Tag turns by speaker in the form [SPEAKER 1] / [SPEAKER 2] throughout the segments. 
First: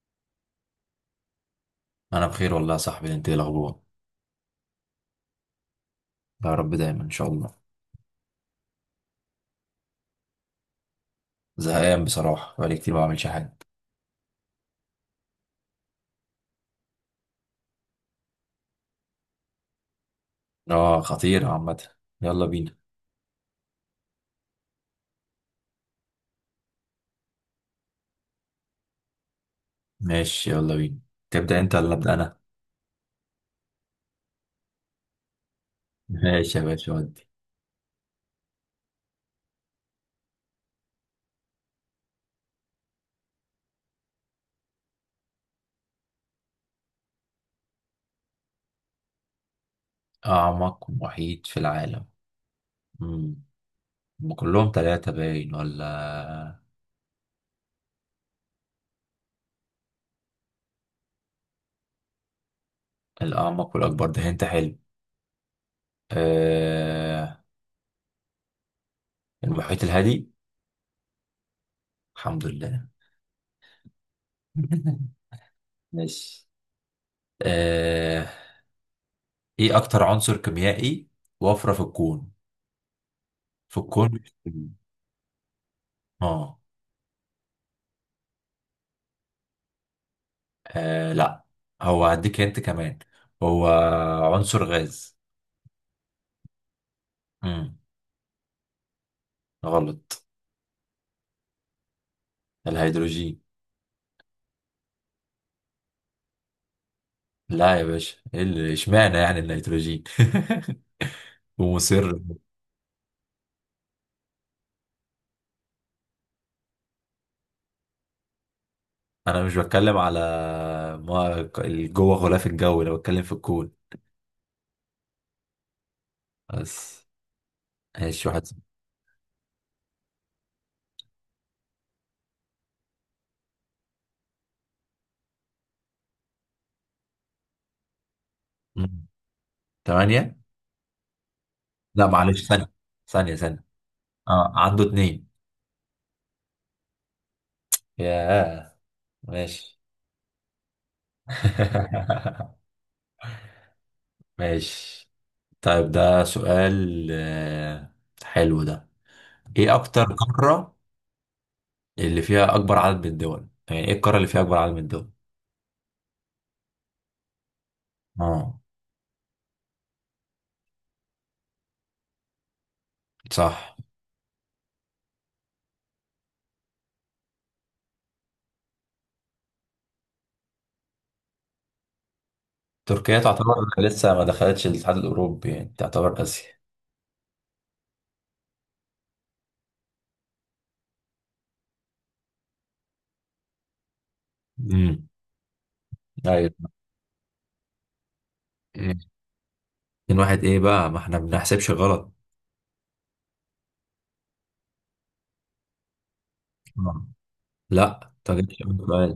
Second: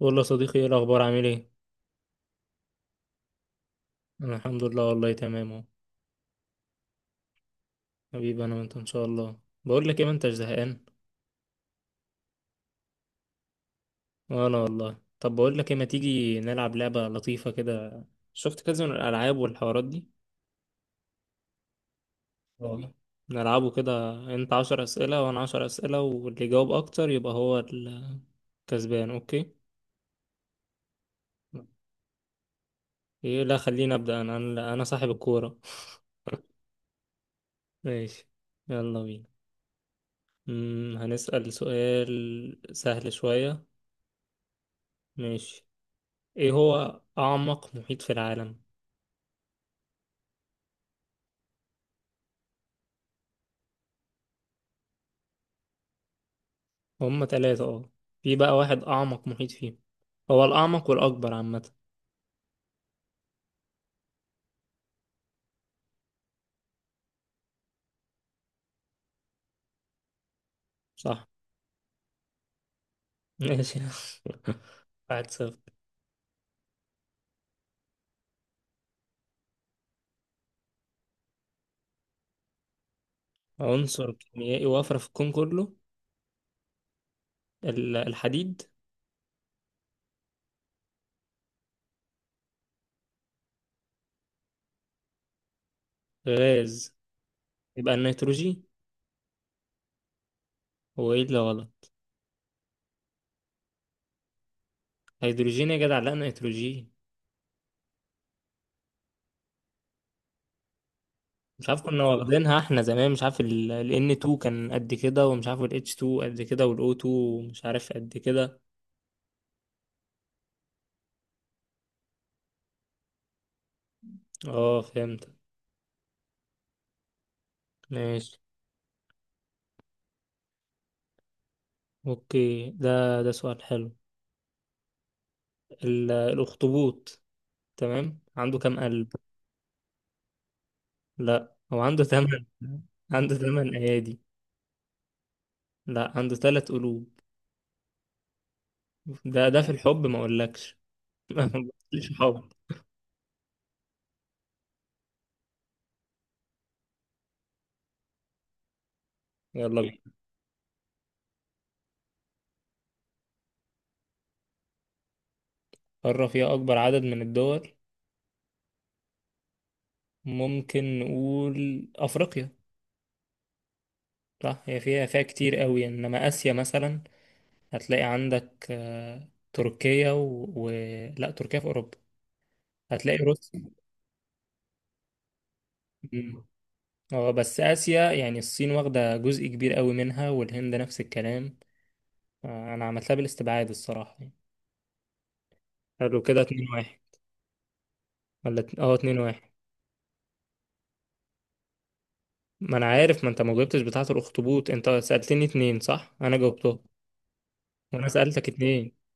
[SPEAKER 1] بقول له يا صديقي، ايه الاخبار؟ عامل ايه؟
[SPEAKER 2] انا بخير والله يا صاحبي، انت إيه الاخبار؟
[SPEAKER 1] انا الحمد لله والله تمام اهو.
[SPEAKER 2] يا رب دايما ان شاء الله.
[SPEAKER 1] حبيبي انا وانت ان شاء الله. بقول لك ايه، ما انتش زهقان؟
[SPEAKER 2] زهقان بصراحه، بقالي كتير ما بعملش حاجه.
[SPEAKER 1] وانا والله. طب بقول لك ايه، ما تيجي نلعب لعبه لطيفه كده؟ شفت كذا من الالعاب والحوارات دي.
[SPEAKER 2] اه، خطير عامه. يلا بينا.
[SPEAKER 1] اه، نلعبه كده، انت عشر اسئله وانا عشر اسئله، واللي يجاوب اكتر يبقى هو الكسبان. اوكي؟
[SPEAKER 2] ماشي، يلا بينا. تبدا انت ولا ابدا انا؟
[SPEAKER 1] ايه لا، خليني ابدا انا انا أنا صاحب الكوره.
[SPEAKER 2] ماشي يا باشا ودي.
[SPEAKER 1] ماشي، يلا بينا. هنسال سؤال سهل شويه. ماشي. ايه هو أعمق محيط في العالم؟
[SPEAKER 2] اعمق محيط في العالم. امم هم كلهم ثلاثه باين ولا؟
[SPEAKER 1] هما تلاتة اه، في بقى واحد أعمق محيط فيهم، هو الأعمق والأكبر عامة.
[SPEAKER 2] الاعمق والاكبر ده انت حلو. آه... المحيط الهادي.
[SPEAKER 1] صح.
[SPEAKER 2] الحمد لله.
[SPEAKER 1] ماشي. واحد صفر.
[SPEAKER 2] ماشي. آه... ايه اكتر عنصر كيميائي وفره في الكون؟ في
[SPEAKER 1] عنصر
[SPEAKER 2] الكون.
[SPEAKER 1] كيميائي وافرة في الكون كله؟
[SPEAKER 2] اه.
[SPEAKER 1] الحديد.
[SPEAKER 2] لا. هو هديك انت كمان. هو عنصر غاز.
[SPEAKER 1] غاز؟
[SPEAKER 2] امم
[SPEAKER 1] يبقى النيتروجين.
[SPEAKER 2] غلط.
[SPEAKER 1] هو ايه اللي غلط؟
[SPEAKER 2] الهيدروجين.
[SPEAKER 1] هيدروجين يا جدع؟ لا، نيتروجين.
[SPEAKER 2] لا يا باشا، اشمعنى يعني الهيدروجين.
[SPEAKER 1] مش عارف، كنا
[SPEAKER 2] ومصر.
[SPEAKER 1] واخدينها احنا زمان، مش عارف ال N2 كان قد كده، ومش عارف ال H2 قد كده، وال O2 مش عارف قد كده.
[SPEAKER 2] انا مش بتكلم على، ما جوه غلاف الجو انا بتكلم في الكون.
[SPEAKER 1] اه فهمت.
[SPEAKER 2] بس. ماشي
[SPEAKER 1] ماشي.
[SPEAKER 2] واحد.
[SPEAKER 1] اوكي، ده سؤال حلو. الأخطبوط، تمام؟ عنده كام
[SPEAKER 2] أمم.
[SPEAKER 1] قلب؟
[SPEAKER 2] تمانية.
[SPEAKER 1] لا، هو عنده
[SPEAKER 2] لا
[SPEAKER 1] تمن.
[SPEAKER 2] معلش، ثانية. ثانية
[SPEAKER 1] عنده
[SPEAKER 2] ثانية
[SPEAKER 1] تمن أيادي؟
[SPEAKER 2] اه عنده اتنين.
[SPEAKER 1] لا، عنده تلات قلوب.
[SPEAKER 2] ياه.
[SPEAKER 1] ده في
[SPEAKER 2] ماشي.
[SPEAKER 1] الحب، ما أقولكش. ما أقولكش حب.
[SPEAKER 2] ماشي. طيب ده سؤال، حلو ده. ايه
[SPEAKER 1] يلا بينا.
[SPEAKER 2] اكتر قارة اللي فيها اكبر عدد من الدول؟ يعني ايه القارة اللي فيها اكبر عدد من الدول؟
[SPEAKER 1] قارة فيها أكبر عدد من الدول؟
[SPEAKER 2] اه.
[SPEAKER 1] ممكن نقول أفريقيا.
[SPEAKER 2] صح.
[SPEAKER 1] صح، هي فيها كتير قوي، إنما آسيا مثلا هتلاقي عندك آه، تركيا و... و... لا، تركيا في أوروبا. هتلاقي
[SPEAKER 2] تركيا تعتبر
[SPEAKER 1] روسيا.
[SPEAKER 2] لسه ما دخلتش الاتحاد الاوروبي يعني تعتبر
[SPEAKER 1] مم.
[SPEAKER 2] اسيا.
[SPEAKER 1] اه، بس آسيا يعني الصين واخدة جزء كبير قوي منها، والهند نفس الكلام. آه، انا عملتها بالاستبعاد الصراحه يعني.
[SPEAKER 2] امم.
[SPEAKER 1] حلو كده،
[SPEAKER 2] ايوه.
[SPEAKER 1] 2-1. ولا
[SPEAKER 2] إيه.
[SPEAKER 1] 2-1؟
[SPEAKER 2] 2-1 ايه بقى، ما احنا ما بنحسبش غلط.
[SPEAKER 1] ما انا عارف، ما انت ما جاوبتش بتاعه الاخطبوط، انت سالتني اتنين صح، انا جاوبتهم.
[SPEAKER 2] آه.
[SPEAKER 1] وانا
[SPEAKER 2] لا، انت ما
[SPEAKER 1] سالتك
[SPEAKER 2] جبتش اول
[SPEAKER 1] اتنين.
[SPEAKER 2] سؤال.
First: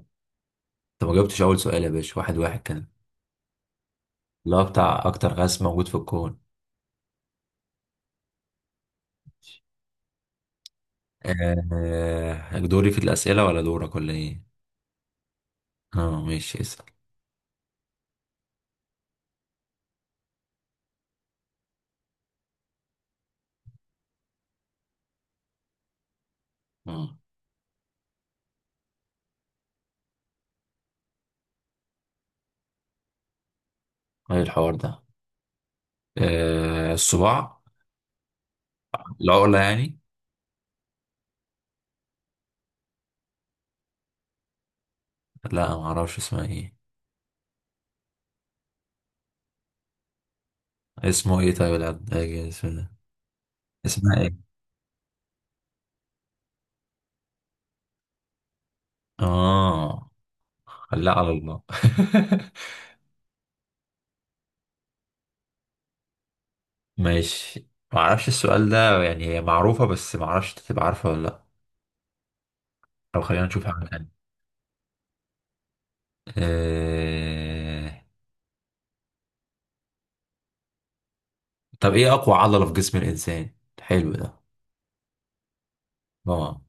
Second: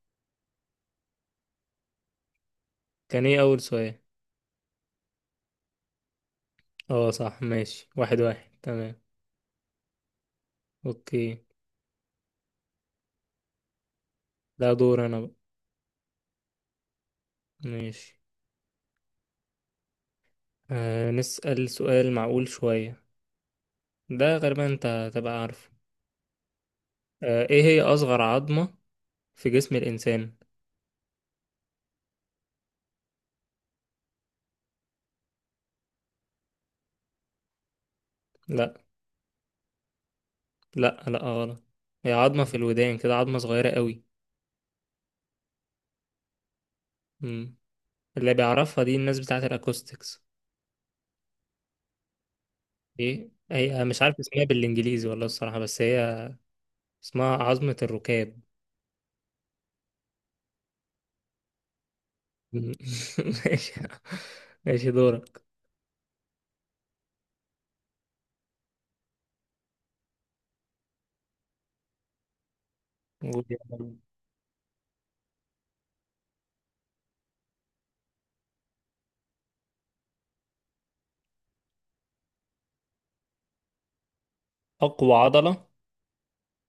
[SPEAKER 2] انت ما جاوبتش اول سؤال يا باشا، 1-1 كان.
[SPEAKER 1] كان ايه اول سؤال؟
[SPEAKER 2] اللي هو بتاع اكتر غاز موجود في الكون.
[SPEAKER 1] اه صح، ماشي، واحد واحد، تمام. اوكي،
[SPEAKER 2] دوري في الاسئلة ولا دورك ولا ايه؟
[SPEAKER 1] ده دور انا بقى.
[SPEAKER 2] اه ماشي، اسأل.
[SPEAKER 1] ماشي. آه، نسال سؤال معقول شويه. ده غالبا انت هتبقى عارفه.
[SPEAKER 2] آه.
[SPEAKER 1] آه، ايه هي اصغر عظمه في جسم الانسان؟
[SPEAKER 2] ايه الحوار ده؟ آه الصباع.
[SPEAKER 1] لا.
[SPEAKER 2] العقلة يعني.
[SPEAKER 1] لا غلط. هي عظمه في الودان كده، عظمه صغيره قوي.
[SPEAKER 2] لا ما اعرفش اسمها ايه.
[SPEAKER 1] اللي بيعرفها دي الناس بتاعت الاكوستكس.
[SPEAKER 2] اسمه ايه طيب العلاج اسمه ده؟
[SPEAKER 1] ايه هي؟ مش عارف
[SPEAKER 2] اسمها
[SPEAKER 1] اسمها
[SPEAKER 2] ايه؟
[SPEAKER 1] بالانجليزي والله الصراحة، بس هي اسمها عظمة الركاب.
[SPEAKER 2] اه. لا، على الله.
[SPEAKER 1] ماشي. ماشي دورك.
[SPEAKER 2] ماشي. ما اعرفش السؤال ده، يعني هي معروفة بس ما اعرفش انت تبقى عارفة ولا لا. طب خلينا نشوف حاجة تانية. آه... طب ايه اقوى عضلة في جسم الانسان؟ حلو ده.
[SPEAKER 1] اقوى عضلة؟
[SPEAKER 2] اه.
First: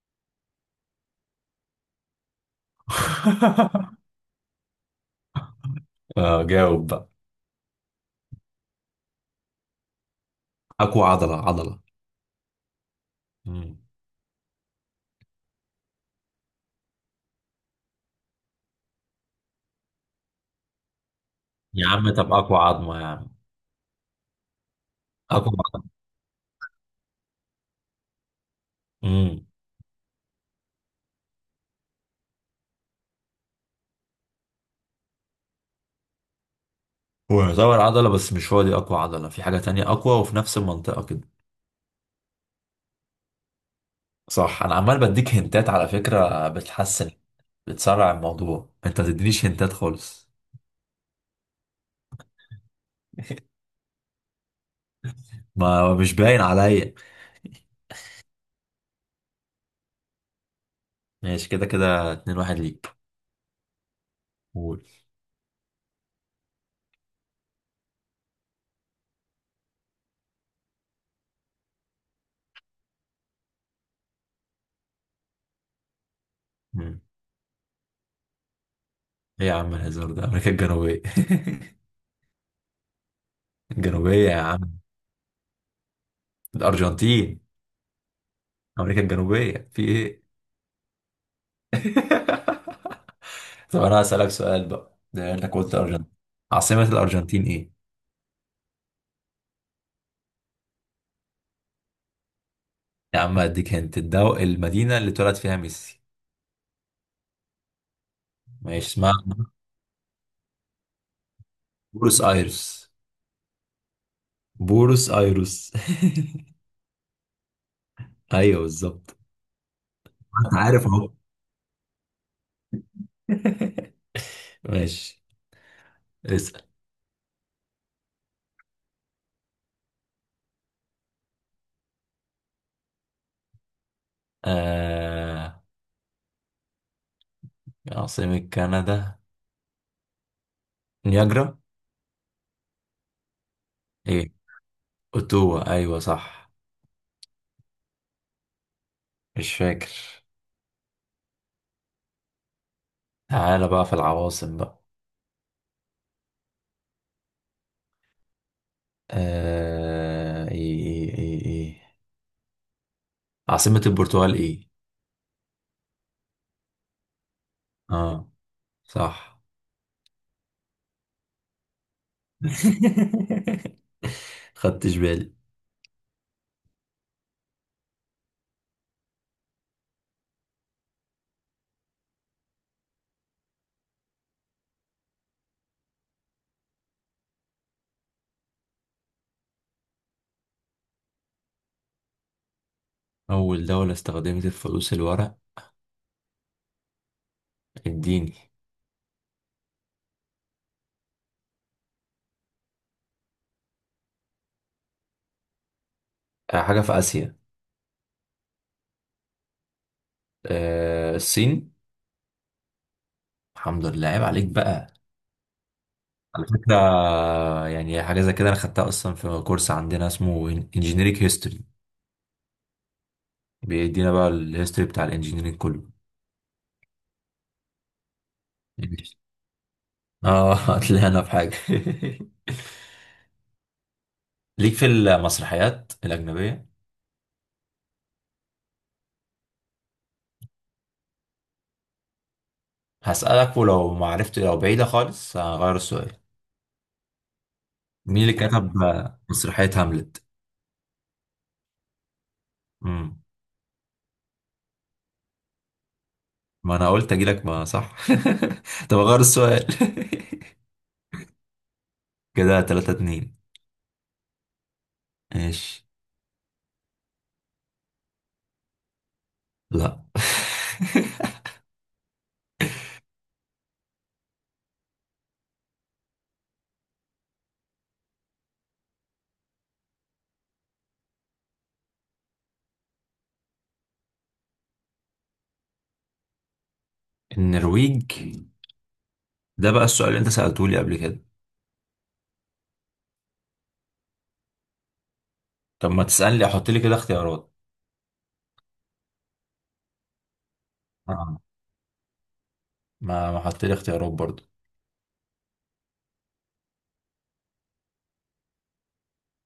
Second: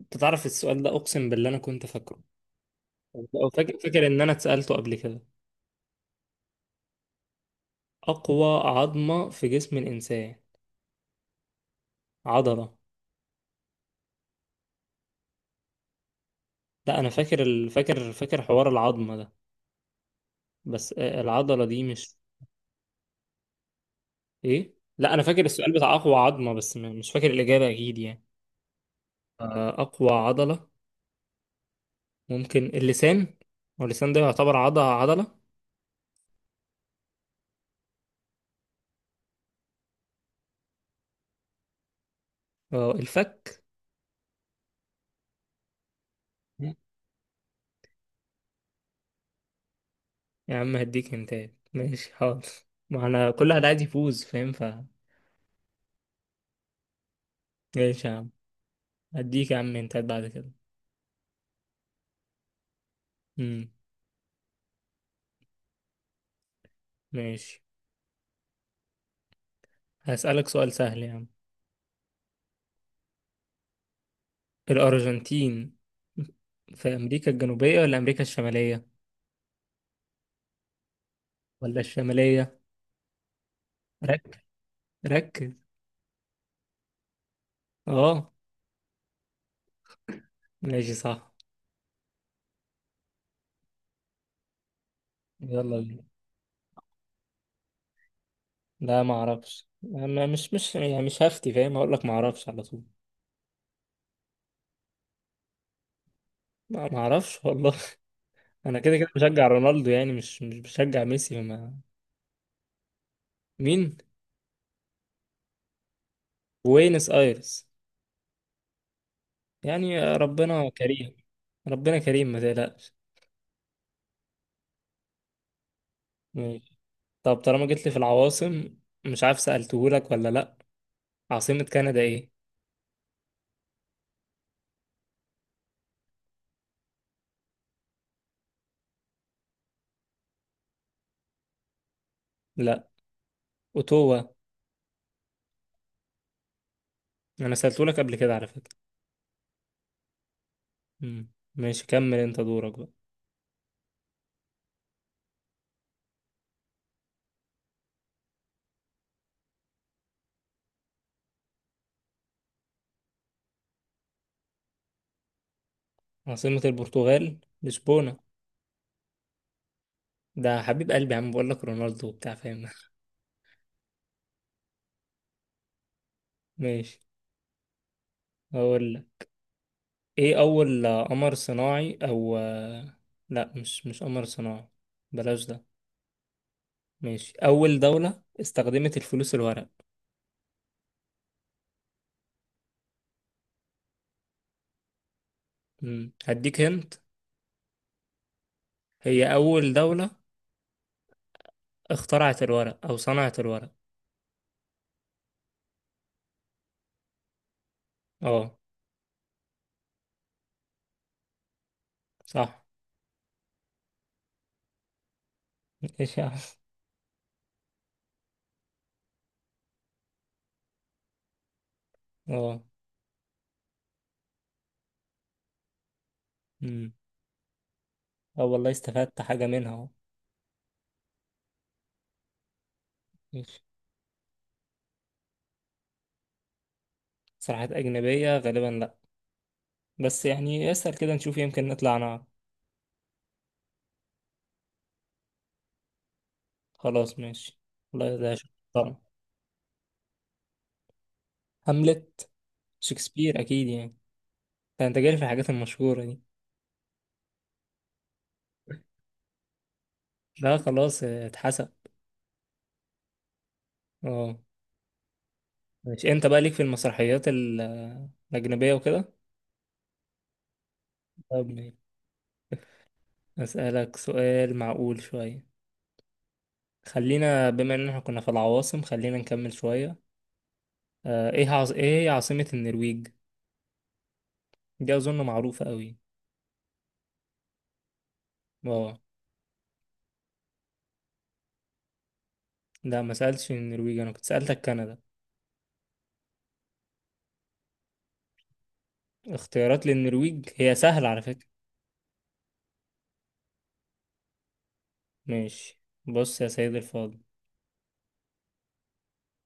[SPEAKER 1] انت تعرف السؤال ده، اقسم بالله انا كنت فاكره. أو فاكر فاكر ان انا اتسألته قبل كده.
[SPEAKER 2] اه جاوب بقى.
[SPEAKER 1] اقوى عظمة في جسم الانسان؟
[SPEAKER 2] اقوى عضلة، عضلة.
[SPEAKER 1] عضلة.
[SPEAKER 2] مم.
[SPEAKER 1] لا، انا فاكر ال... فاكر حوار العظمة ده، بس آه، العضلة دي
[SPEAKER 2] يا عم
[SPEAKER 1] مش.
[SPEAKER 2] طب اقوى عظمة يا عم.
[SPEAKER 1] ايه؟ لا، انا فاكر
[SPEAKER 2] اقوى
[SPEAKER 1] السؤال
[SPEAKER 2] عظمة.
[SPEAKER 1] بتاع اقوى عظمة، بس مش فاكر الاجابة اكيد يعني.
[SPEAKER 2] مم.
[SPEAKER 1] آه، أقوى عضلة ممكن اللسان. واللسان ده يعتبر عضلة.
[SPEAKER 2] هو يعتبر عضلة بس مش هو دي أقوى عضلة، في حاجة تانية أقوى وفي نفس المنطقة كده.
[SPEAKER 1] اه، الفك.
[SPEAKER 2] صح. أنا عمال بديك هنتات على فكرة، بتحسن. بتسرع الموضوع، أنت تدينيش هنتات خالص.
[SPEAKER 1] يا عم هديك هنتات، ماشي حاضر. ما انا كل واحد عايز يفوز، فاهم؟ ف...
[SPEAKER 2] ما مش باين عليا.
[SPEAKER 1] ماشي يا عم، هديك يا عم هنتات بعد كده.
[SPEAKER 2] ماشي، كده كده 2-1 ليك.
[SPEAKER 1] امم.
[SPEAKER 2] قول.
[SPEAKER 1] ماشي، هسألك سؤال سهل يا عم. الأرجنتين في
[SPEAKER 2] مم.
[SPEAKER 1] أمريكا الجنوبية ولا أمريكا الشمالية؟
[SPEAKER 2] إيه يا عم الهزار ده، أمريكا الجنوبية.
[SPEAKER 1] ولا الشمالية؟
[SPEAKER 2] الجنوبية
[SPEAKER 1] ركز،
[SPEAKER 2] يا عم.
[SPEAKER 1] ركز.
[SPEAKER 2] الأرجنتين.
[SPEAKER 1] اه،
[SPEAKER 2] أمريكا الجنوبية، في إيه؟
[SPEAKER 1] ماشي صح.
[SPEAKER 2] طب أنا هسألك سؤال بقى، ده أنت قلت
[SPEAKER 1] يلا بينا.
[SPEAKER 2] الأرجنتين. عاصمة الأرجنتين إيه؟
[SPEAKER 1] لا ما اعرفش، انا مش يعني مش هفتي، فاهم، هقول لك ما اعرفش على طول.
[SPEAKER 2] يا عم اديك هنت، المدينة اللي اتولد فيها ميسي.
[SPEAKER 1] لا ما اعرفش والله. انا
[SPEAKER 2] ماشي
[SPEAKER 1] كده كده
[SPEAKER 2] اسمها
[SPEAKER 1] بشجع رونالدو يعني، مش بشجع ميسي، وما...
[SPEAKER 2] بورس ايرس.
[SPEAKER 1] مين؟
[SPEAKER 2] بورس ايرس.
[SPEAKER 1] بوينس ايرس.
[SPEAKER 2] ايوه بالظبط.
[SPEAKER 1] يعني
[SPEAKER 2] انت
[SPEAKER 1] ربنا
[SPEAKER 2] عارف اهو.
[SPEAKER 1] كريم. ربنا كريم، ما تقلقش.
[SPEAKER 2] ماشي. اسأل.
[SPEAKER 1] ماشي. طب طالما جيت لي في العواصم، مش عارف سألتهولك ولا لا، عاصمة كندا ايه؟
[SPEAKER 2] آه... عاصمة كندا. نياجرا.
[SPEAKER 1] لا. اوتوا.
[SPEAKER 2] ايه؟ اوتوا. ايوه صح.
[SPEAKER 1] انا سألتهولك قبل كده على فكرة.
[SPEAKER 2] مش فاكر.
[SPEAKER 1] مم. ماشي، كمل انت دورك بقى.
[SPEAKER 2] تعالى بقى في العواصم بقى. ايه عاصمة البرتغال ايه؟
[SPEAKER 1] عاصمة البرتغال لشبونة.
[SPEAKER 2] اه. صح.
[SPEAKER 1] ده حبيب قلبي يا عم، بقول لك رونالدو وبتاع، فاهم.
[SPEAKER 2] خدتش بالي.
[SPEAKER 1] ماشي. هو ايه اول آه، قمر صناعي او آه، لا مش قمر صناعي، بلاش ده. ماشي، اول دولة استخدمت الفلوس الورق؟
[SPEAKER 2] أول دولة استخدمت الفلوس الورق.
[SPEAKER 1] مم، هديك هنت.
[SPEAKER 2] اديني.
[SPEAKER 1] هي اول دولة اخترعت الورق او صنعت الورق.
[SPEAKER 2] حاجة في آسيا.
[SPEAKER 1] اه
[SPEAKER 2] الصين.
[SPEAKER 1] صح.
[SPEAKER 2] الحمد لله، عيب عليك بقى.
[SPEAKER 1] ايش يا عم؟
[SPEAKER 2] على فكرة. يعني حاجة زي كده أنا خدتها أصلا في كورس عندنا اسمه انجينيريك هيستوري.
[SPEAKER 1] اه.
[SPEAKER 2] بيدينا بقى الهيستوري بتاع الانجينيرينج كله.
[SPEAKER 1] مم. اه والله، استفدت حاجة منها اهو.
[SPEAKER 2] اه. هتلاقينا في حاجة.
[SPEAKER 1] ماشي.
[SPEAKER 2] ليك في المسرحيات الأجنبية.
[SPEAKER 1] صراحة اجنبية غالبا لا، بس يعني اسأل كده نشوف، يمكن نطلع نعرف.
[SPEAKER 2] هسألك، ولو ما عرفت لو بعيدة خالص هغير السؤال.
[SPEAKER 1] خلاص ماشي. والله
[SPEAKER 2] مين
[SPEAKER 1] ده
[SPEAKER 2] اللي كتب
[SPEAKER 1] شطارة.
[SPEAKER 2] مسرحية هاملت؟
[SPEAKER 1] هاملت؟
[SPEAKER 2] مم.
[SPEAKER 1] شكسبير اكيد يعني، ده انت جاي في الحاجات المشهورة دي.
[SPEAKER 2] ما أنا قلت أجيلك ما صح. طب أغير السؤال.
[SPEAKER 1] لا خلاص آه، اتحسن.
[SPEAKER 2] كده 3-2.
[SPEAKER 1] اه
[SPEAKER 2] ماشي.
[SPEAKER 1] ماشي، انت بقى ليك في المسرحيات الأجنبية وكده.
[SPEAKER 2] لا.
[SPEAKER 1] طب ماشي. أسألك سؤال معقول شوية. خلينا بما ان احنا كنا في العواصم، خلينا نكمل شوية. آه، ايه عاص... ايه هي عاصمة النرويج؟ دي اظن معروفة قوي.
[SPEAKER 2] النرويج.
[SPEAKER 1] اه.
[SPEAKER 2] ده بقى السؤال اللي انت سألته لي قبل كده.
[SPEAKER 1] لا، ما سألتش النرويج، انا كنت سألتك كندا.
[SPEAKER 2] طب ما تسألني احط لي كده اختيارات.
[SPEAKER 1] اختيارات للنرويج؟ هي سهلة على
[SPEAKER 2] آه.
[SPEAKER 1] فكرة.
[SPEAKER 2] ما حط لي اختيارات برضو.
[SPEAKER 1] ماشي، بص يا سيد الفاضل،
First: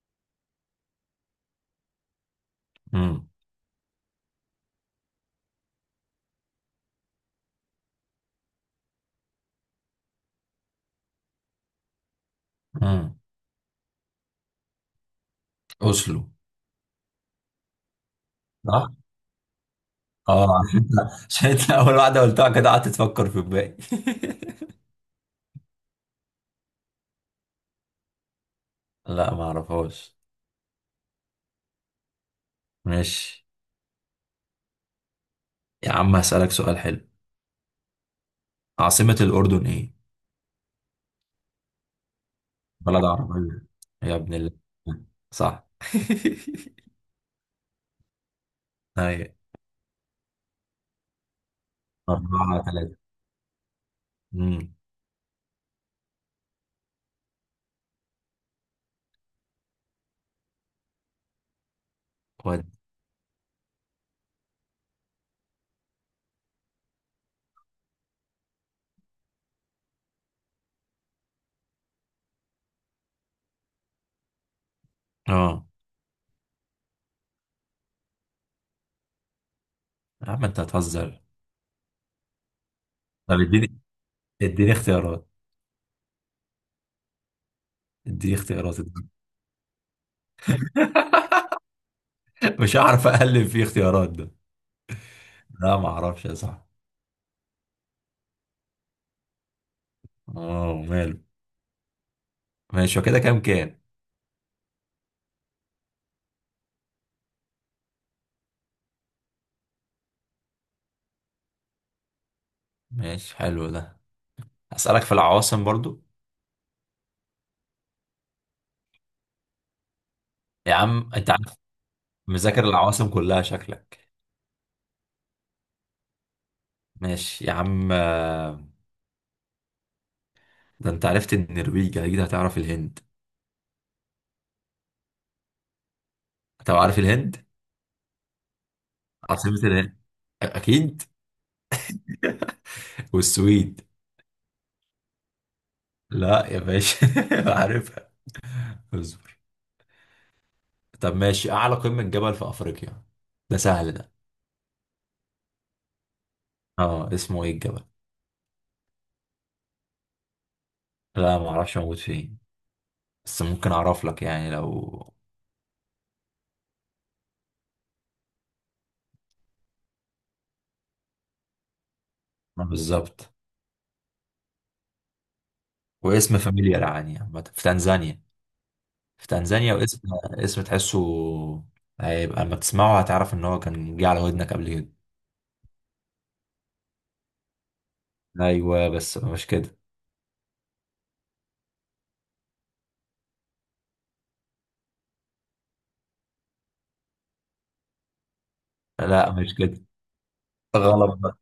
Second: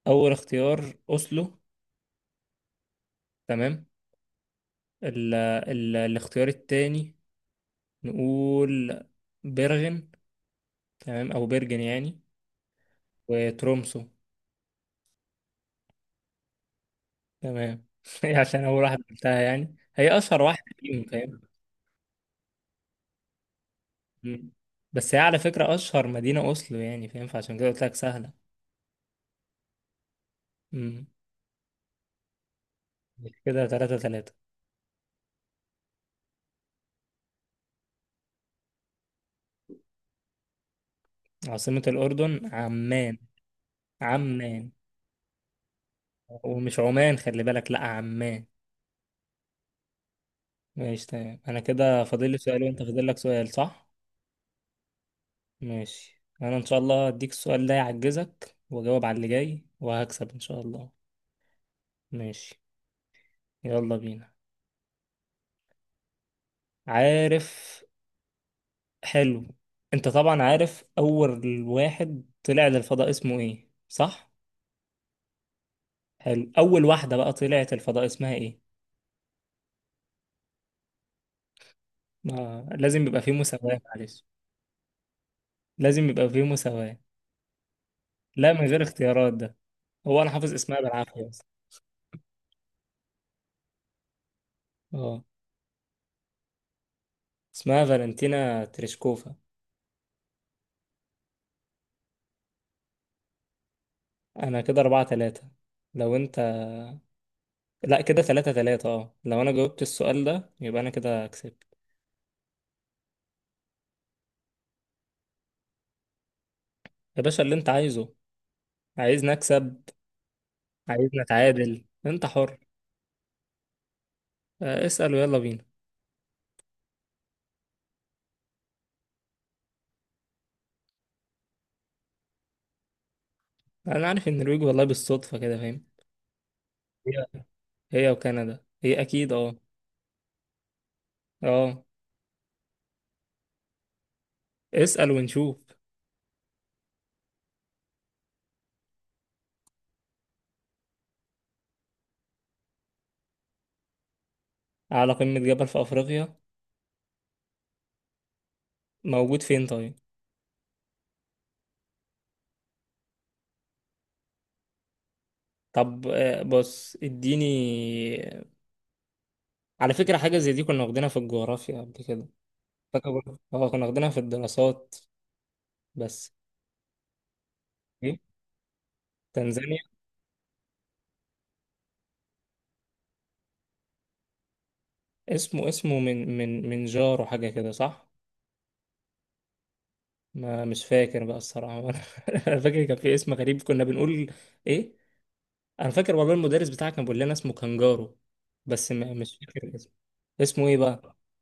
[SPEAKER 1] اول اختيار اوسلو،
[SPEAKER 2] امم.
[SPEAKER 1] تمام. ال... الاختيار التاني نقول بيرغن، تمام، او بيرجن يعني.
[SPEAKER 2] امم.
[SPEAKER 1] وترومسو.
[SPEAKER 2] اوسلو.
[SPEAKER 1] تمام. هي عشان اول
[SPEAKER 2] صح.
[SPEAKER 1] واحده قلتها يعني، هي اشهر
[SPEAKER 2] اه.
[SPEAKER 1] واحده فيهم، فاهم.
[SPEAKER 2] عشان انت اول واحدة قلتها كده قعدت تفكر في الباقي.
[SPEAKER 1] مم. بس هي على فكره اشهر مدينه اوسلو يعني، فاهم، فعشان كده قلت لك سهله.
[SPEAKER 2] لا ما اعرفهاش.
[SPEAKER 1] مم.
[SPEAKER 2] ماشي.
[SPEAKER 1] كده تلاتة تلاتة.
[SPEAKER 2] يا عم هسألك سؤال حلو، عاصمة الأردن ايه؟
[SPEAKER 1] عاصمه الاردن
[SPEAKER 2] بلد
[SPEAKER 1] عمان.
[SPEAKER 2] عربية. يا ابن الله.
[SPEAKER 1] عمان.
[SPEAKER 2] صح.
[SPEAKER 1] ومش عمان، خلي بالك، لا عمان.
[SPEAKER 2] أيوة.
[SPEAKER 1] ماشي تمام، انا كده فاضل لي سؤال
[SPEAKER 2] أربعة
[SPEAKER 1] وانت
[SPEAKER 2] ثلاثة
[SPEAKER 1] فاضل لك سؤال صح.
[SPEAKER 2] امم.
[SPEAKER 1] ماشي، انا ان شاء الله هديك السؤال ده يعجزك، واجاوب على اللي جاي وهكسب ان شاء الله. ماشي، يلا بينا. عارف، حلو، انت طبعا عارف اول واحد طلع للفضاء اسمه ايه صح؟
[SPEAKER 2] اه.
[SPEAKER 1] حلو، اول واحدة بقى طلعت الفضاء اسمها ايه؟
[SPEAKER 2] يا عم انت هتهزر.
[SPEAKER 1] ما لازم يبقى فيه
[SPEAKER 2] طب اديني.
[SPEAKER 1] مساواة، معلش.
[SPEAKER 2] اديني اختيارات.
[SPEAKER 1] لازم يبقى فيه مساواة.
[SPEAKER 2] اديني
[SPEAKER 1] لا من
[SPEAKER 2] اختيارات.
[SPEAKER 1] غير اختيارات ده، هو انا حافظ اسمها بالعافية بس.
[SPEAKER 2] مش هعرف اقلب في اختيارات ده.
[SPEAKER 1] اه،
[SPEAKER 2] لا ما اعرفش يا صاحبي.
[SPEAKER 1] اسمها فالنتينا تريشكوفا.
[SPEAKER 2] اه ماله. ماشي، وكده كام كام؟
[SPEAKER 1] انا كده اربعة تلاتة. لو انت... لا كده تلاتة تلاتة، اه، لو انا جاوبت السؤال ده يبقى انا كده كسبت.
[SPEAKER 2] ماشي، حلو ده. اسالك في العواصم برضو.
[SPEAKER 1] يا باشا اللي انت عايزه، عايزني اكسب
[SPEAKER 2] يا عم
[SPEAKER 1] عايز
[SPEAKER 2] انت عارف.
[SPEAKER 1] نتعادل، انت حر.
[SPEAKER 2] مذاكر العواصم كلها شكلك.
[SPEAKER 1] آه، اسأل ويلا بينا.
[SPEAKER 2] ماشي يا عم. ده انت عرفت النرويج اكيد هتعرف الهند.
[SPEAKER 1] انا عارف ان النرويج والله بالصدفة كده، فاهم.
[SPEAKER 2] انت عارف
[SPEAKER 1] هي،
[SPEAKER 2] الهند.
[SPEAKER 1] هي وكندا اكيد، اه.
[SPEAKER 2] عاصمة الهند. اكيد.
[SPEAKER 1] اه،
[SPEAKER 2] والسويد.
[SPEAKER 1] اسأل ونشوف.
[SPEAKER 2] لا يا باشا. عارفها. طب ماشي، اعلى قمة جبل في افريقيا. ده سهل ده.
[SPEAKER 1] على قمة جبل في افريقيا؟
[SPEAKER 2] اه اسمه ايه الجبل؟
[SPEAKER 1] موجود فين طيب؟
[SPEAKER 2] لا ما اعرفش موجود فين. بس ممكن اعرف لك يعني لو.
[SPEAKER 1] طب آه، بص اديني. على فكرة حاجة زي دي كنا واخدينها في الجغرافيا قبل كده،
[SPEAKER 2] ما
[SPEAKER 1] فاكر،
[SPEAKER 2] بالظبط.
[SPEAKER 1] اه كنا واخدينها في الدراسات، بس.
[SPEAKER 2] واسم فاميليار يعني، عامة في
[SPEAKER 1] ايه؟
[SPEAKER 2] تنزانيا. في تنزانيا،
[SPEAKER 1] تنزانيا؟
[SPEAKER 2] واسم تحسه. هيبقى اما تسمعه هتعرف ان هو كان جه على ودنك قبل كده.
[SPEAKER 1] اسمه، اسمه من جارو حاجة كده صح؟
[SPEAKER 2] ايوه بس مش كده.
[SPEAKER 1] ما مش فاكر بقى الصراحة. أنا فاكر كان في اسم غريب كنا بنقول إيه. أنا فاكر والله المدرس بتاعك كان بيقول لنا اسمه كانجارو، بس ما
[SPEAKER 2] لا
[SPEAKER 1] مش
[SPEAKER 2] مش
[SPEAKER 1] فاكر
[SPEAKER 2] كده.
[SPEAKER 1] اسمه. اسمه إيه بقى؟
[SPEAKER 2] غلط بقى.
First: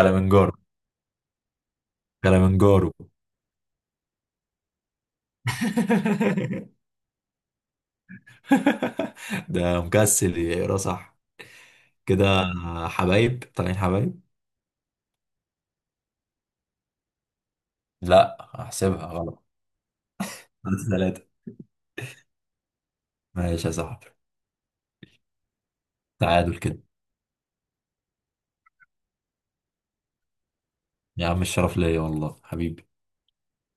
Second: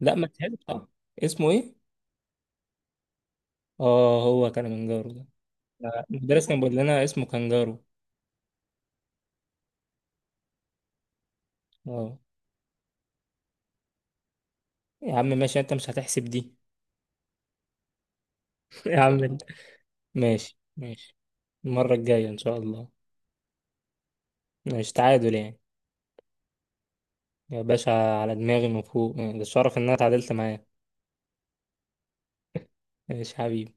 [SPEAKER 1] لا ما تهيألي آه، اسمه إيه؟
[SPEAKER 2] كلمنجارو.
[SPEAKER 1] آه، هو كلمنجارو ده. لا، المدرس كان بيقول لنا اسمه كانجارو.
[SPEAKER 2] ده مكسل يقرا صح.
[SPEAKER 1] آه.
[SPEAKER 2] كده. حبايب طالعين حبايب.
[SPEAKER 1] يا عم ماشي، أنت مش هتحسب دي.
[SPEAKER 2] لا
[SPEAKER 1] يا
[SPEAKER 2] هحسبها
[SPEAKER 1] عم أنت.
[SPEAKER 2] غلط.
[SPEAKER 1] ماشي
[SPEAKER 2] ثلاثة
[SPEAKER 1] ماشي،
[SPEAKER 2] ثلاثة
[SPEAKER 1] المرة الجاية إن شاء الله.
[SPEAKER 2] ماشي يا صاحبي.
[SPEAKER 1] ماشي، تعادل يعني.
[SPEAKER 2] تعادل كده.
[SPEAKER 1] يا باشا على دماغي من فوق، آه، ده الشرف إن أنا اتعادلت معاه.
[SPEAKER 2] يا عم الشرف ليا والله حبيبي.
[SPEAKER 1] ماشي حبيبي.